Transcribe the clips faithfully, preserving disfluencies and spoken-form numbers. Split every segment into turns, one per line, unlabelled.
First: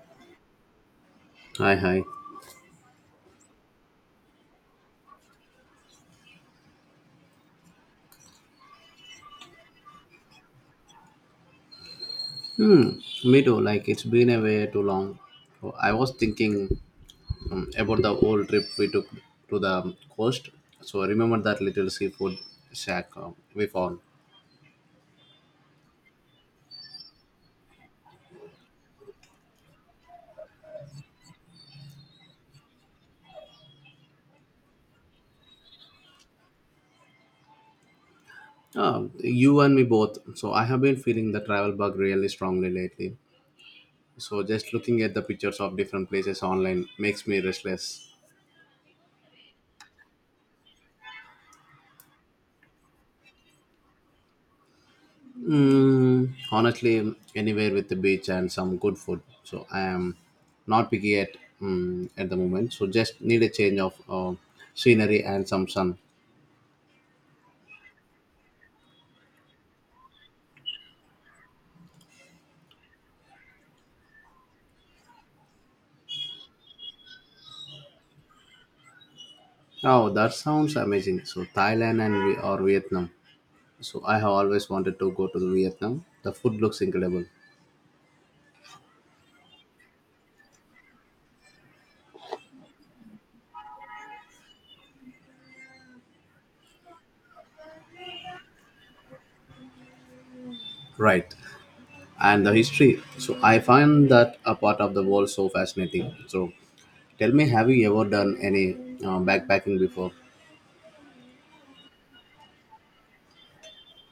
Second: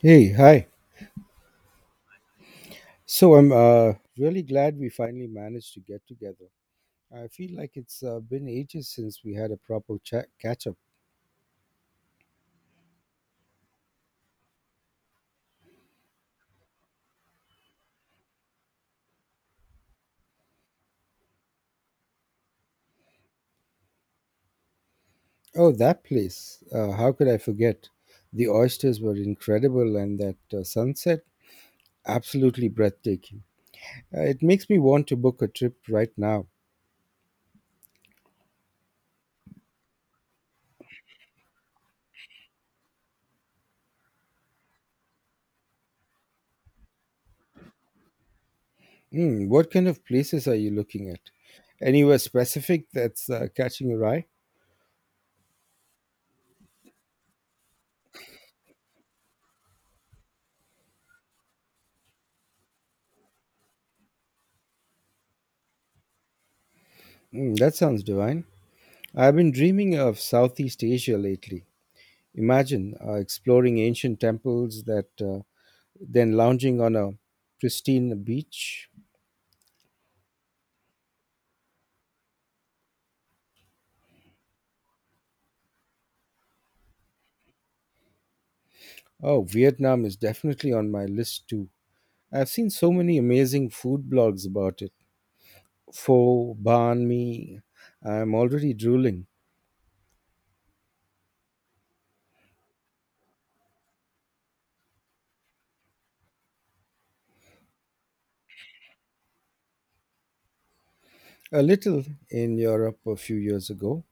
Hey, hi.
Hi, hi.
So I'm uh, really glad we finally managed to get together. I feel like it's uh, been ages since we had a proper chat catch up.
Hmm, me too. Like it's been a way too long. So I was thinking um, about the old trip we took to the coast. So remember that little seafood shack uh, we found.
Oh, that place. Uh, how could I forget? The oysters were incredible, and that uh, sunset absolutely breathtaking. Uh, it makes me want to book a trip right now.
Uh, you and me both. So I have been feeling the travel bug really strongly lately. So just looking at the pictures of different places online makes me restless.
Hmm, what kind of places are you looking at? Anywhere specific that's uh, catching your eye?
Mm, honestly, anywhere with the beach and some good food. So I am not picky at mm, at the moment. So just need a change of uh, scenery and some sun.
Hmm, that sounds divine. I've been dreaming of Southeast Asia lately. Imagine uh, exploring ancient temples that uh, then lounging on a pristine beach.
Oh, that sounds amazing. So Thailand and we or Vietnam. So I have always wanted to go to the Vietnam. The food looks incredible.
Oh, Vietnam is definitely on my list too. I've seen so many amazing food blogs about it. Pho, banh mi. I'm already drooling.
Right, and the history. So I find that a part of the world so fascinating. So tell me, have you ever done any uh, backpacking before?
A little in Europe a few years ago,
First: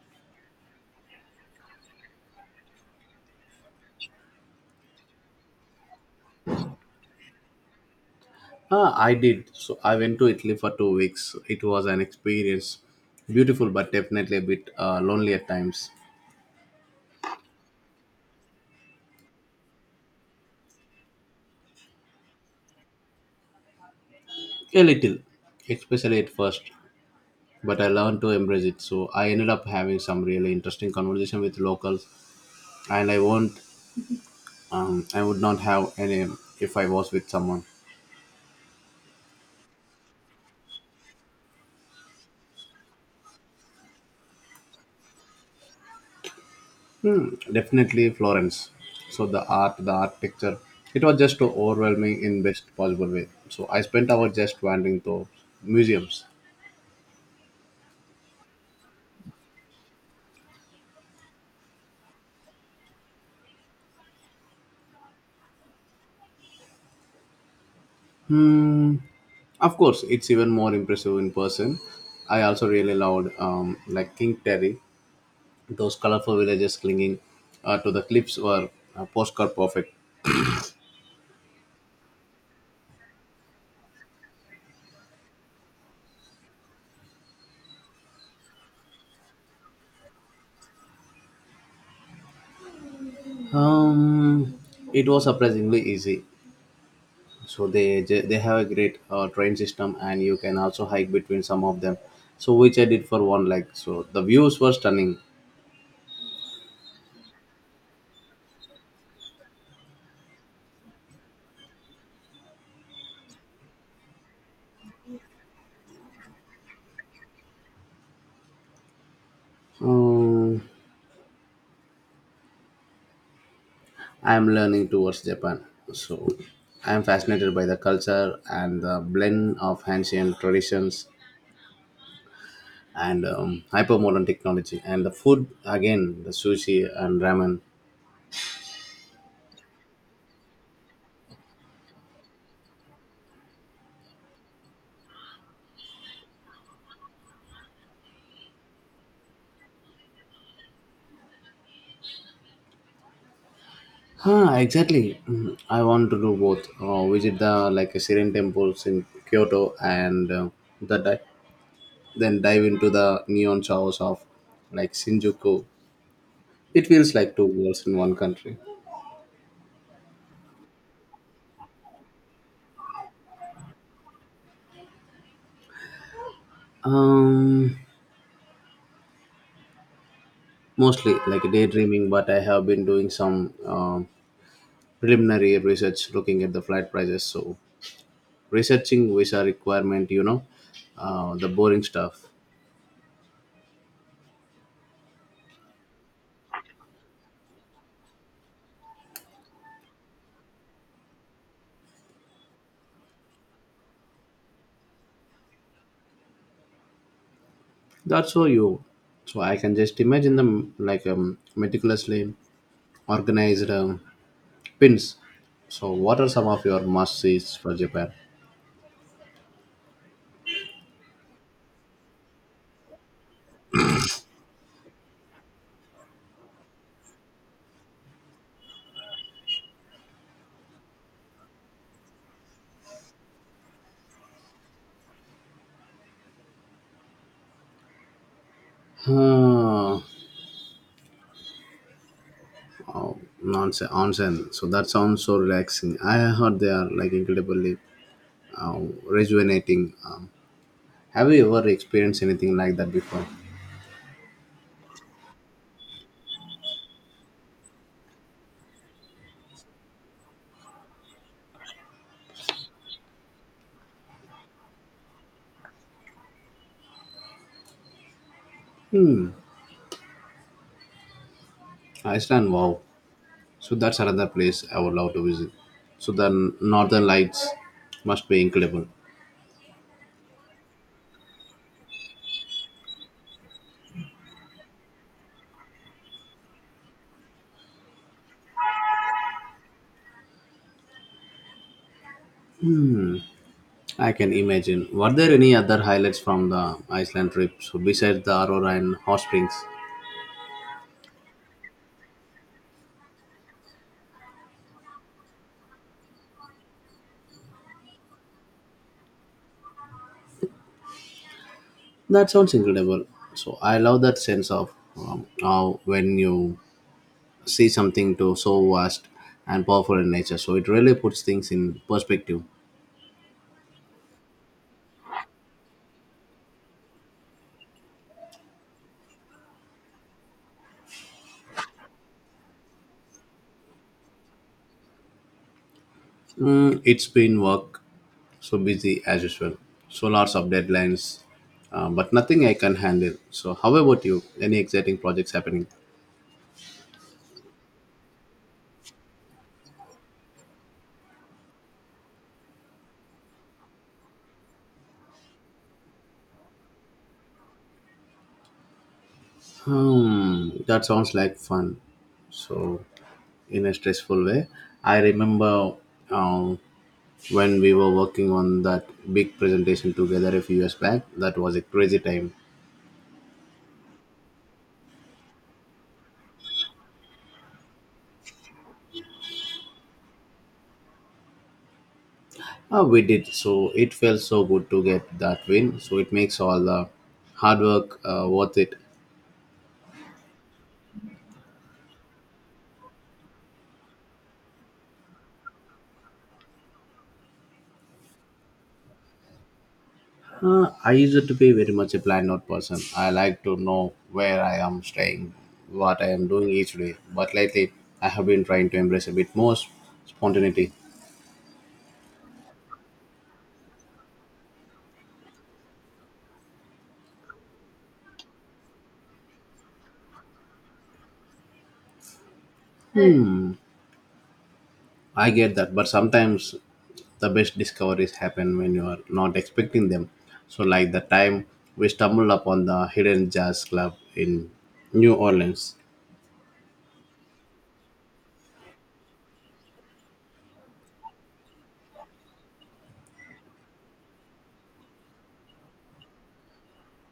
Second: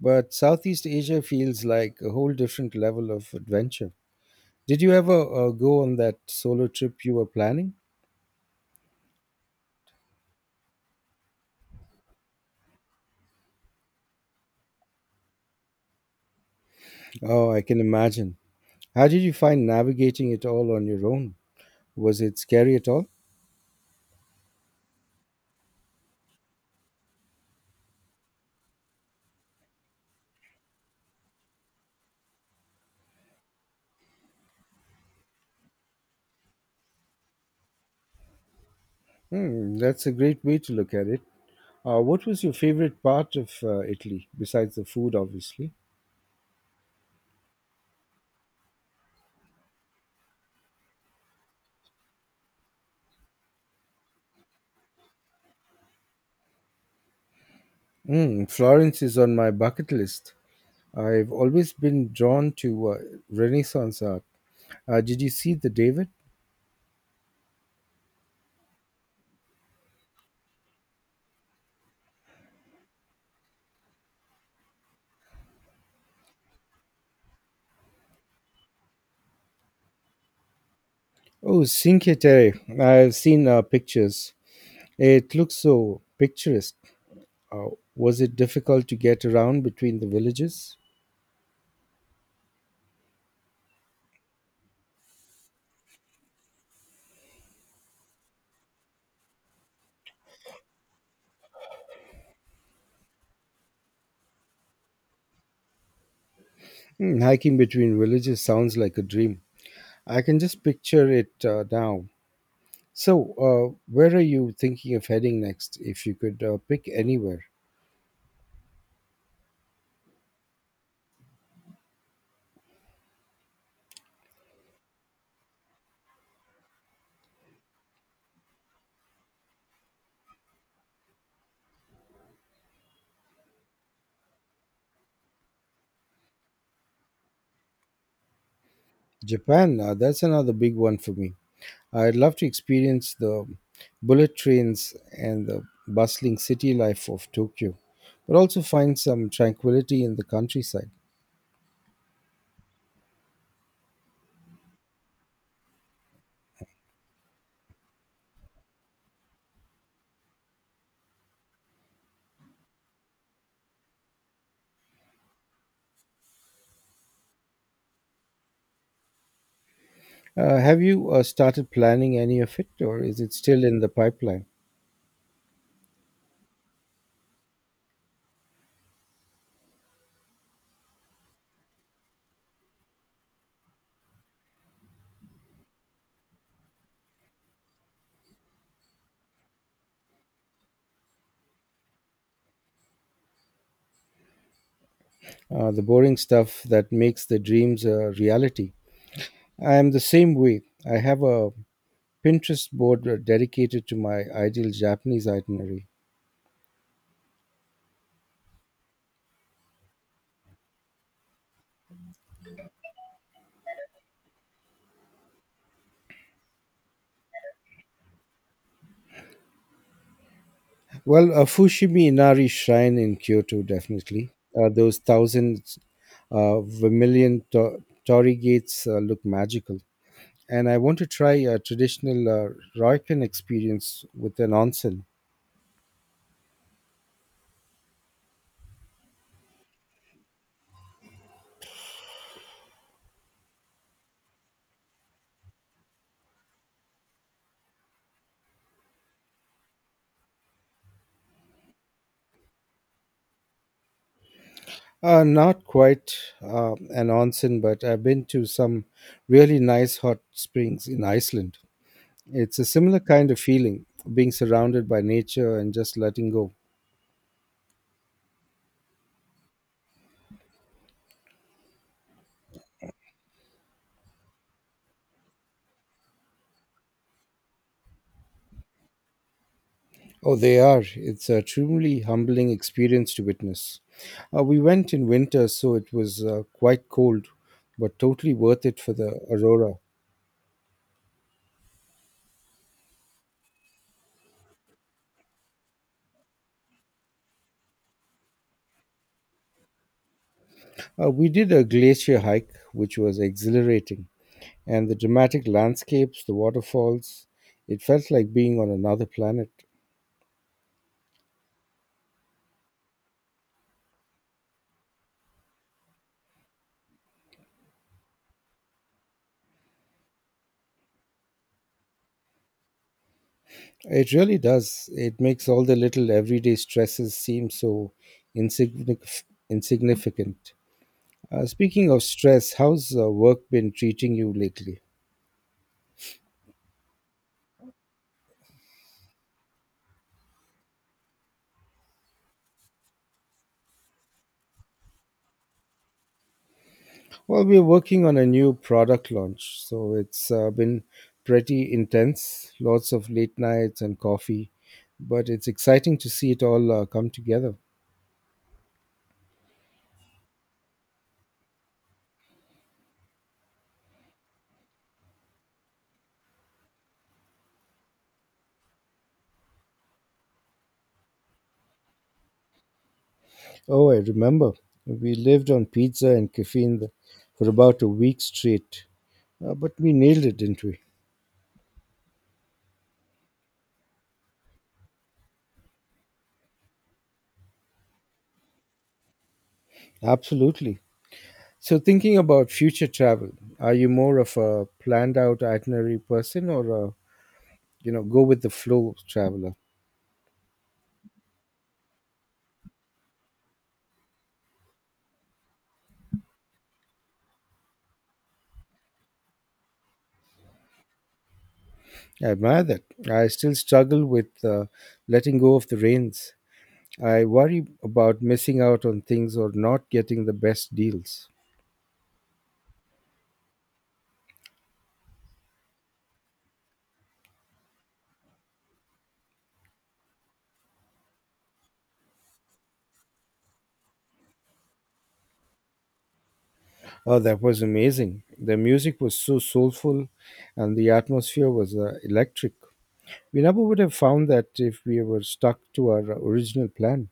but Southeast Asia feels like a whole different level of adventure. Did you ever uh, go on that solo trip you were planning?
Ah, I did. So I went to Italy for two weeks. It was an experience. Beautiful, but definitely a bit uh, lonely at times.
Oh, I can imagine. How did you find navigating it all on your own? Was it scary at all?
A little, especially at first. But I learned to embrace it. So I ended up having some really interesting conversation with locals, and I won't, um, I would not have any if I was with someone.
Hmm, that's a great way to look at it. Uh, what was your favorite part of uh, Italy, besides the food, obviously?
Definitely Florence. So the art, the architecture, it was just overwhelming in best possible way. So I spent hours just wandering through museums.
Mm, Florence is on my bucket list. I've always been drawn to uh, Renaissance art. Uh, did you see the David?
Of course, it's even more impressive in person. I also really loved um, like King Terry. Those colorful villages clinging uh, to the cliffs were uh, postcard perfect.
Oh, Cinque Terre. I've seen uh, pictures. It looks so picturesque. Uh, was it difficult to get around between the villages?
Um, it was surprisingly easy. So they they have a great uh, train system, and you can also hike between some of them. So which I did for one leg. So the views were stunning.
Hmm, hiking between villages sounds like a dream. I can just picture it uh, now. So, uh, where are you thinking of heading next if you could uh, pick anywhere?
Um, I am learning towards Japan. So I am fascinated by the culture and the blend of ancient traditions and um, hyper technology, and the food again, the sushi and ramen.
Japan, uh, that's another big one for me. I'd love to experience the bullet trains and the bustling city life of Tokyo, but also find some tranquility in the countryside.
Huh, exactly. Mm, i want to do both, uh, visit the like a serene temples in Kyoto, and uh, the di- then dive into the neon shows of like Shinjuku. It feels like two worlds in one country.
Uh, have you uh, started planning any of it, or is it still in the pipeline?
Um mostly like daydreaming, but I have been doing some um preliminary research, looking at the flight prices, so researching visa requirement, you know uh, the boring stuff.
Uh, the boring stuff that makes the dreams a reality. I am the same way. I have a Pinterest board uh, dedicated to my ideal Japanese itinerary.
That's so you. So I can just imagine them, like um, meticulously organized um, pins. So what are some of your must sees for Japan?
Well, a Fushimi Inari shrine in Kyoto, definitely. Uh, those thousand uh, vermilion to- torii gates uh, look magical. And I want to try a traditional uh, Ryokan experience with an onsen.
Huh. Oh, nonsense onsen, so that sounds so relaxing. I heard they are like incredibly uh, rejuvenating. Um, have you ever experienced anything like that before?
Uh, not quite uh, an onsen, but I've been to some really nice hot springs in Iceland. It's a similar kind of feeling, being surrounded by nature and just letting go.
Iceland, wow. So that's another place I would love to visit. So the Northern Lights must be incredible.
Oh, they are. It's a truly humbling experience to witness. Uh, we went in winter, so it was uh, quite cold, but totally worth it for the aurora.
I can imagine. Were there any other highlights from the Iceland trip, so besides the Aurora and Hot Springs?
Uh, we did a glacier hike, which was exhilarating, and the dramatic landscapes, the waterfalls, it felt like being on another planet.
That sounds incredible. So I love that sense of um, how when you see something to so vast and powerful in nature, so it really puts things in perspective.
It really does. It makes all the little everyday stresses seem so insignific- insignificant. Uh, speaking of stress, how's uh, work been treating you lately?
Mm, it's been work, so busy as usual. So lots of deadlines, uh, but nothing I can handle. So, how about you? Any exciting projects happening?
Well, we're working on a new product launch, so it's uh, been pretty intense. Lots of late nights and coffee, but it's exciting to see it all uh, come together.
Hmm, that sounds like fun. So, in a stressful way, I remember um, when we were working on that big presentation together a few years back. That was a crazy time.
Oh, I remember we lived on pizza and caffeine th- for about a week straight, uh, but we nailed it, didn't we?
Uh, we did so. It felt so good to get that win. So it makes all the hard work uh, worth it.
Absolutely. So, thinking about future travel, are you more of a planned out itinerary person or a you know go with the flow traveler?
Uh, I used to be very much a planned out person. I like to know where I am staying, what I am doing each day. But lately, I have been trying to embrace a bit more s- spontaneity.
I admire that. I still struggle with uh, letting go of the reins. I worry about missing out on things or not getting the best deals.
I get that, but sometimes the best discoveries happen when you are not expecting them. So, like the time we stumbled upon the Hidden Jazz Club in New Orleans.
Oh, that was amazing. The music was so soulful and the atmosphere was uh, electric. We never would have found that if we were stuck to our original plan.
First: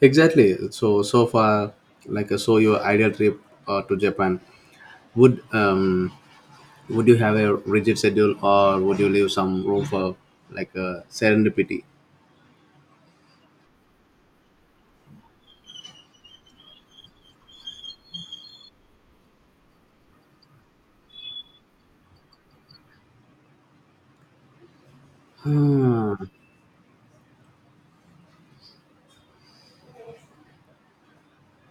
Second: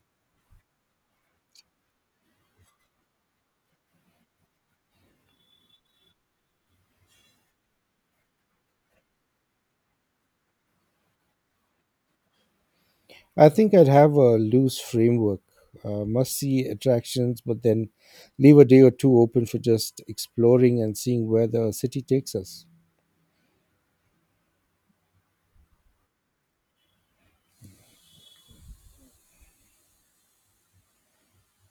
Exactly. So, so far, like so, your ideal trip uh, to Japan would um, Would you have a rigid schedule, or would you leave some room for like a serendipity?
I think I'd have a loose framework, uh, must see attractions, but then leave a day or two open for just exploring and seeing where the city takes us.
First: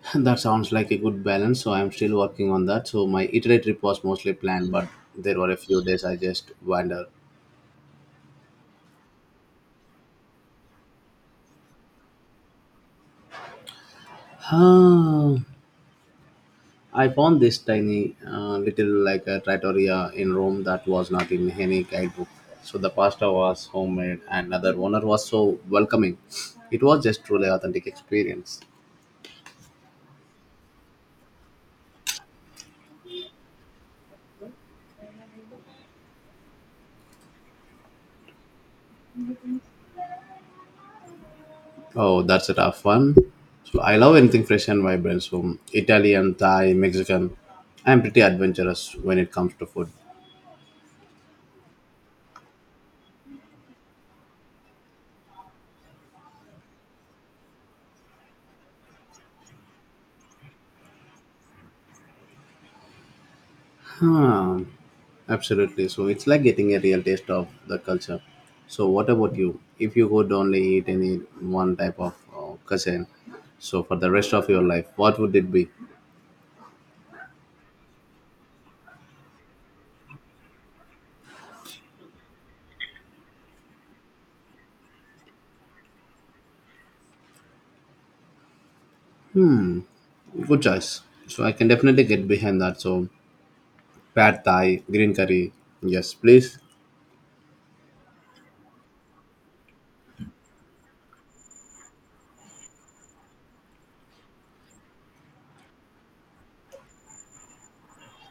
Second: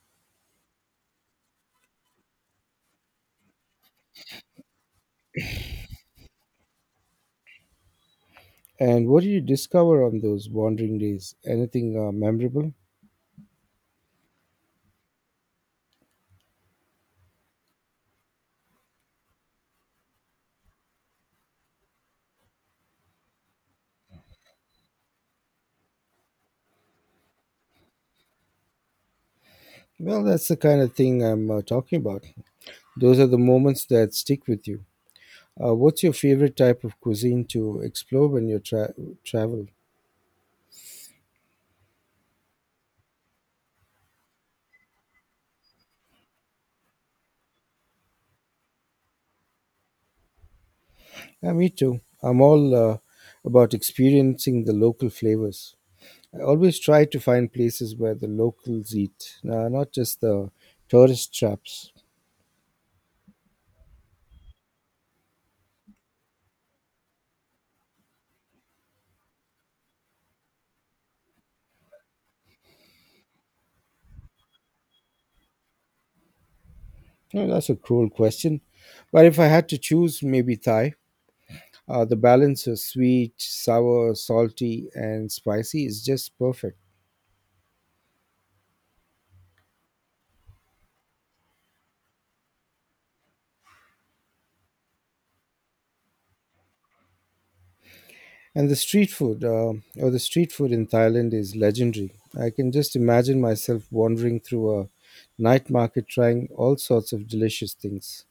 That sounds like a good balance. So I'm still working on that. So my itinerary trip was mostly planned, but there were a few days I just wandered.
And what did you discover on those wandering days? Anything uh, memorable?
Huh. I found this tiny uh, little like a trattoria in Rome that was not in any guidebook. So the pasta was homemade, and other owner was so welcoming. It was just truly authentic experience.
Well, that's the kind of thing I'm uh, talking about. Those are the moments that stick with you. Uh, what's your favorite type of cuisine to explore when you tra- travel?
Oh, that's a tough one. So I love anything fresh and vibrant. So Italian, Thai, Mexican. I'm pretty adventurous when it comes to food.
Yeah, me too. I'm all uh, about experiencing the local flavors. I always try to find places where the locals eat, uh, not just the tourist traps.
Huh. Absolutely. So it's like getting a real taste of the culture. So what about you? If you could only eat any one type of uh, cuisine, so for the rest of your life, what would it be?
Well, that's a cruel question. But if I had to choose, maybe Thai. Uh, the balance of sweet, sour, salty, and spicy is just perfect.
Good choice. So I can definitely get behind that. So pad Thai, green curry. Yes, please.
And the street food, uh, or the street food in Thailand is legendary. I can just imagine myself wandering through a night market trying all sorts of delicious things.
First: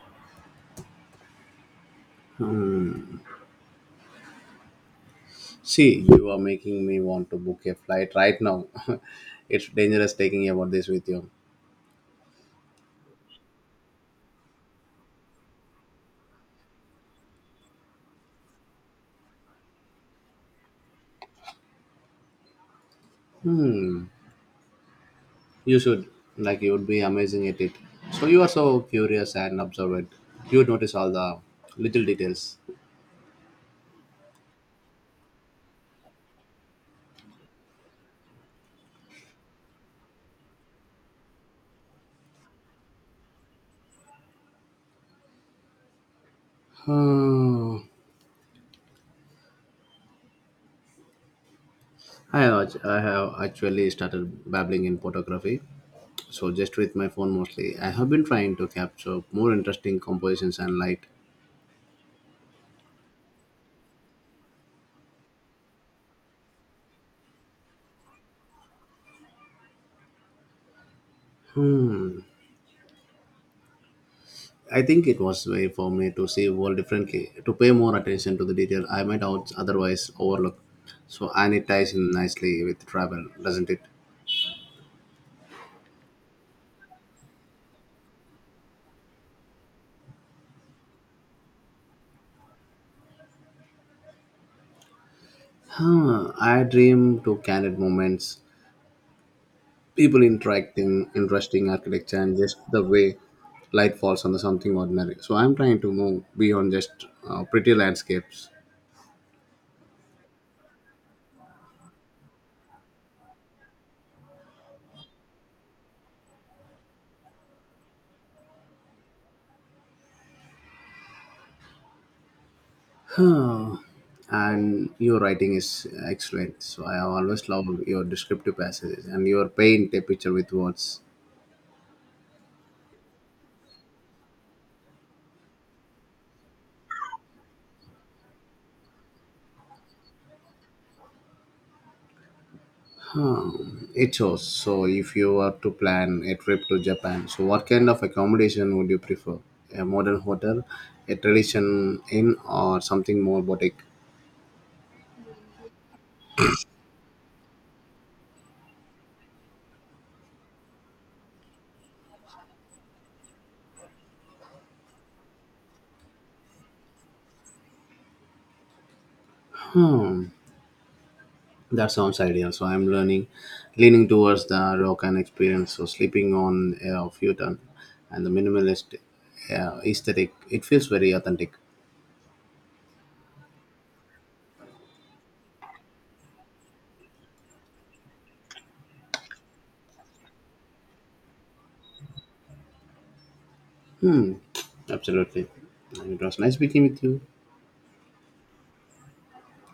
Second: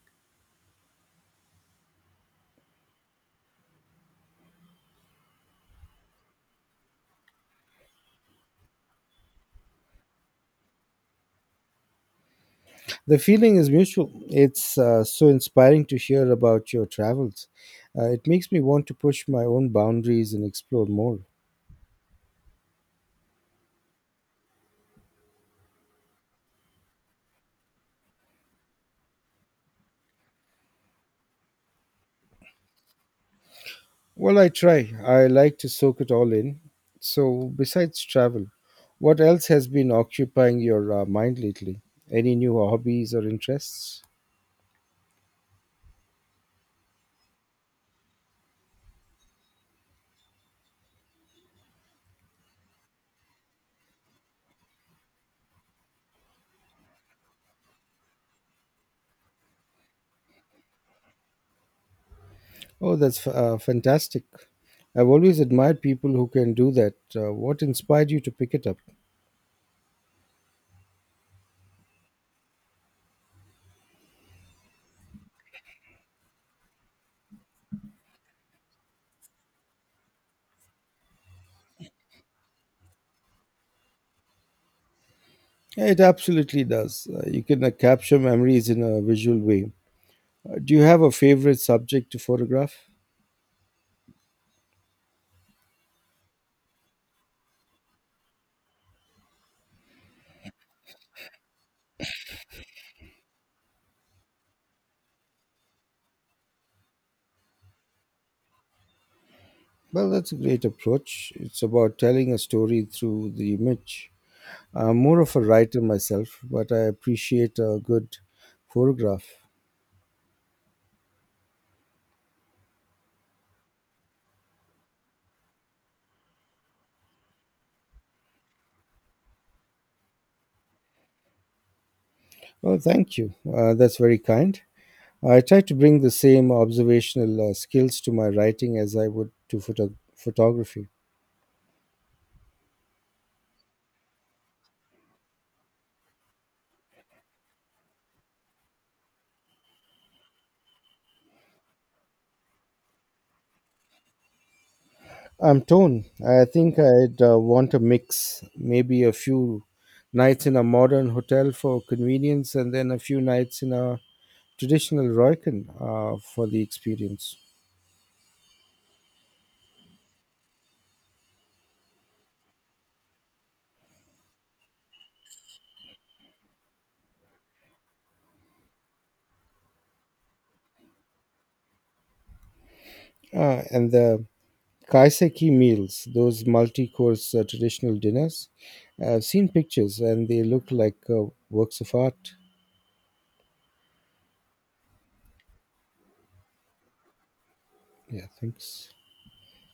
See, you are making me want to book a flight right now. It's dangerous taking about this with you.
The feeling is mutual. It's uh, so inspiring to hear about your travels. Uh, it makes me want to push my own boundaries and explore more.
You should. Like, you would be amazing at it. So, you are so curious and observant. You would notice all the little details.
Well, I try. I like to soak it all in. So, besides travel, what else has been occupying your uh, mind lately? Any new hobbies or interests?
Hmm. I have, act- I have actually started babbling in photography. So, just with my phone mostly, I have been trying to capture more interesting compositions and light.
Oh, that's f- uh, fantastic. I've always admired people who can do that. Uh, what inspired you to pick it up?
I think it was way for me to see world differently, to pay more attention to the detail I might out otherwise overlook. So and it ties in nicely with travel, doesn't it?
Yeah, it absolutely does. Uh, you can uh, capture memories in a visual way. Uh, do you have a favorite subject to photograph?
Huh, I dream to candid moments, people interacting, interesting architecture, and just the way light falls on the something ordinary. So I'm trying to move beyond just uh, pretty landscapes.
Well, that's a great approach. It's about telling a story through the image. I'm more of a writer myself, but I appreciate a good photograph.
Huh. And your writing is excellent. So I have always loved your descriptive passages and your paint a picture with words.
Oh, thank you. Uh, that's very kind. I try to bring the same observational uh, skills to my writing as I would to photo- photography.
It shows. So, if you were to plan a trip to Japan, so what kind of accommodation would you prefer? A modern hotel, a tradition inn, or something more boutique?
I'm torn. I think I'd uh, want a mix, maybe a few nights in a modern hotel for convenience, and then a few nights in a traditional Roycan uh, for the experience.
Hmm, that sounds ideal. So, I'm learning, leaning towards the Ryokan experience. So, sleeping on a futon and the minimalist uh, aesthetic. It feels very authentic.
Uh, and the Kaiseki meals, those multi course uh, traditional dinners. I've seen pictures and they look like uh, works of art.
Absolutely. And it was nice speaking with you.
Yeah, thanks.